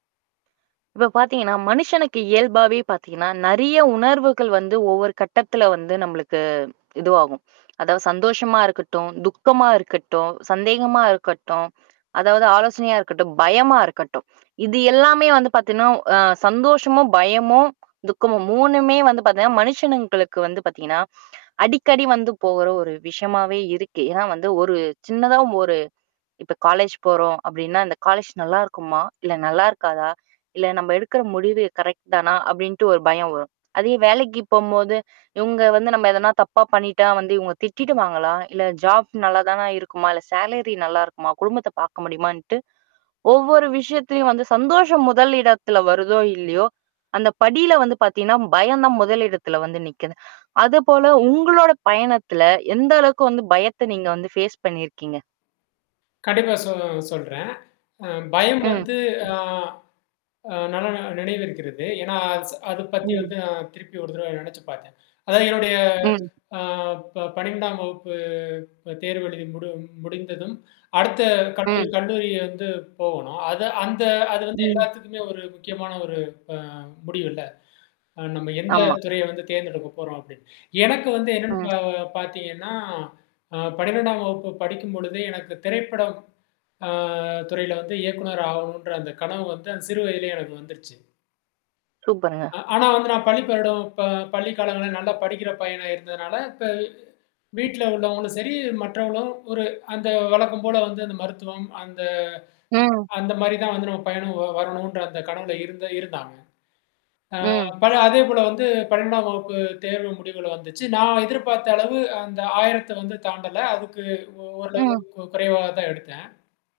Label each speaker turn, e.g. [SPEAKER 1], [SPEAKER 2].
[SPEAKER 1] இப்ப பார்த்தீங்கன்னா, மனுஷனுக்கு இயல்பாவே பார்த்தீங்கன்னா, நெறைய உணர்வுகள் வந்து ஒவ்வொரு கட்டத்ல வந்து நம்மளுக்கு இதுவாகும். அதாவது சந்தோஷமா இருக்கட்டும், துக்கமா இருக்கட்டும், சந்தேகமா இருக்கட்டும், அதாவது ஆலோசனையா இருக்கட்டும், பயமா இருக்கட்டும். இது எல்லாமே வந்து பார்த்தீங்கன்னா அ சந்தோஷமும், பயமும், துக்கமும், 3மே வந்து பார்த்திங்கன்னா மனுஷனுங்களுக்கு வந்து பார்த்திங்கன்னா, அடிக்கடி வந்து போகிற ஒரு விஷயமாகவே இருக்கு. ஏன்னா வந்து, ஒரு சின்னதா ஒரு இப்ப காலேஜ் போறோம் அப்டின்னா, "இந்த காலேஜ் நல்லாயிருக்குமா? இல்ல நல்லாயிருக்காதா? இல்ல நம்ம எடுக்கிற முடிவு கரெக்ட் தானா?"அப்டின்ட்டு ஒரு பயம் வரும். அதே வேலைக்கு போம்போது "இவுங்க வந்து நம்ம எதனா தப்பா பண்ணிட்டா வந்து, இவுங்க திட்டிடுவாங்களா? இல்ல ஜாப் நல்லாதானா இருக்குமா? இல்ல சேலரி நல்லாயிருக்குமா? குடும்பத்த பார்க்க முடியுமான்ட்டு" ஒவ்வொரு விஷயத்திலும் வந்து சந்தோஷம் முதல் இடத்தில் வருதோ இல்லையோ, அந்த படியில் வந்து பார்த்தீங்கன்னா பயம் தான் முதல் இடத்தில் வந்து நிக்குது. அது போல உங்களுடைய பயணத்தில, எந்த அளவுக்கு வந்து பயத்த நீங்க வந்து ஃபேஸ் பண்ணிருக்கீங்க?
[SPEAKER 2] கண்டிப்பா, சொ சொல்றேன். அ பயம்
[SPEAKER 1] ம்.
[SPEAKER 2] வந்து ஆ அ நல்லா நினைவிருக்கிறது ஏன்னா, அத பத்தி
[SPEAKER 1] ம்.
[SPEAKER 2] வந்து நான் திருப்பி ஒரு தடவ நெனைச்சு பார்த்தேன். அதாவது என்னுடைய
[SPEAKER 1] ம்.
[SPEAKER 2] ஆ ப 12ஆம் வகுப்பு ப தேர்வு எழுதி முடி முடிந்ததும், அடுத்த கல்லூரி
[SPEAKER 1] ம்.
[SPEAKER 2] கல்லூரி வந்து போகணும். அது அந்த அது வந்து
[SPEAKER 1] ம்.
[SPEAKER 2] எல்லாத்துக்குமே ஒரு முக்கியமான ஒரு ஆ முடிவுல்ல. நம்ம எந்த
[SPEAKER 1] ஆமா.
[SPEAKER 2] துறையை வந்து தேர்ந்தெடுக்கப் போறோம் அப்டின்னு. எனக்கு வந்து என்னன்னு ப
[SPEAKER 1] ம்.
[SPEAKER 2] பார்த்தீங்கனா அ 12ஆம் வகுப்பு படிக்கும் பொழுதே, எனக்கு திரைப்படம் ஆ துறையில வந்து இயக்குனர் ஆகணும்ன்ற அந்த கனவு வந்து அந்த சிறு வயதிலேயே எனக்கு வந்துருச்சு.
[SPEAKER 1] சூப்பர்ங்க.
[SPEAKER 2] அ ஆனா வந்து, நான் பள்ளி பருவம் ப பள்ளிக் காலங்களில நல்லா படிக்கிற பையனா இருந்ததனால, இப்ப வீட்டில உள்ளவங்களும் சரி மற்றவர்களும் ஒரு அந்த வழக்கம் போல வந்து அந்த மருத்துவம் அந்த
[SPEAKER 1] ம்.
[SPEAKER 2] அந்த மாரி தான் வந்து நம்ம பையனும் வ வரணுன்ற அந்த கனவுல இருந்த இருந்தாங்க. ஆ
[SPEAKER 1] ம்.
[SPEAKER 2] ப அதே போல வந்து 12ஆம் வகுப்பு தேர்வு முடிவுகள் வந்துச்சு. நான் எதிர்பார்த்த அளவு அந்த 1000த்தை வந்து தாண்டல. அதுக்கு ஓ
[SPEAKER 1] ம்.
[SPEAKER 2] ஓரளவுக்கு குறைவா தான் எடுத்தேன்.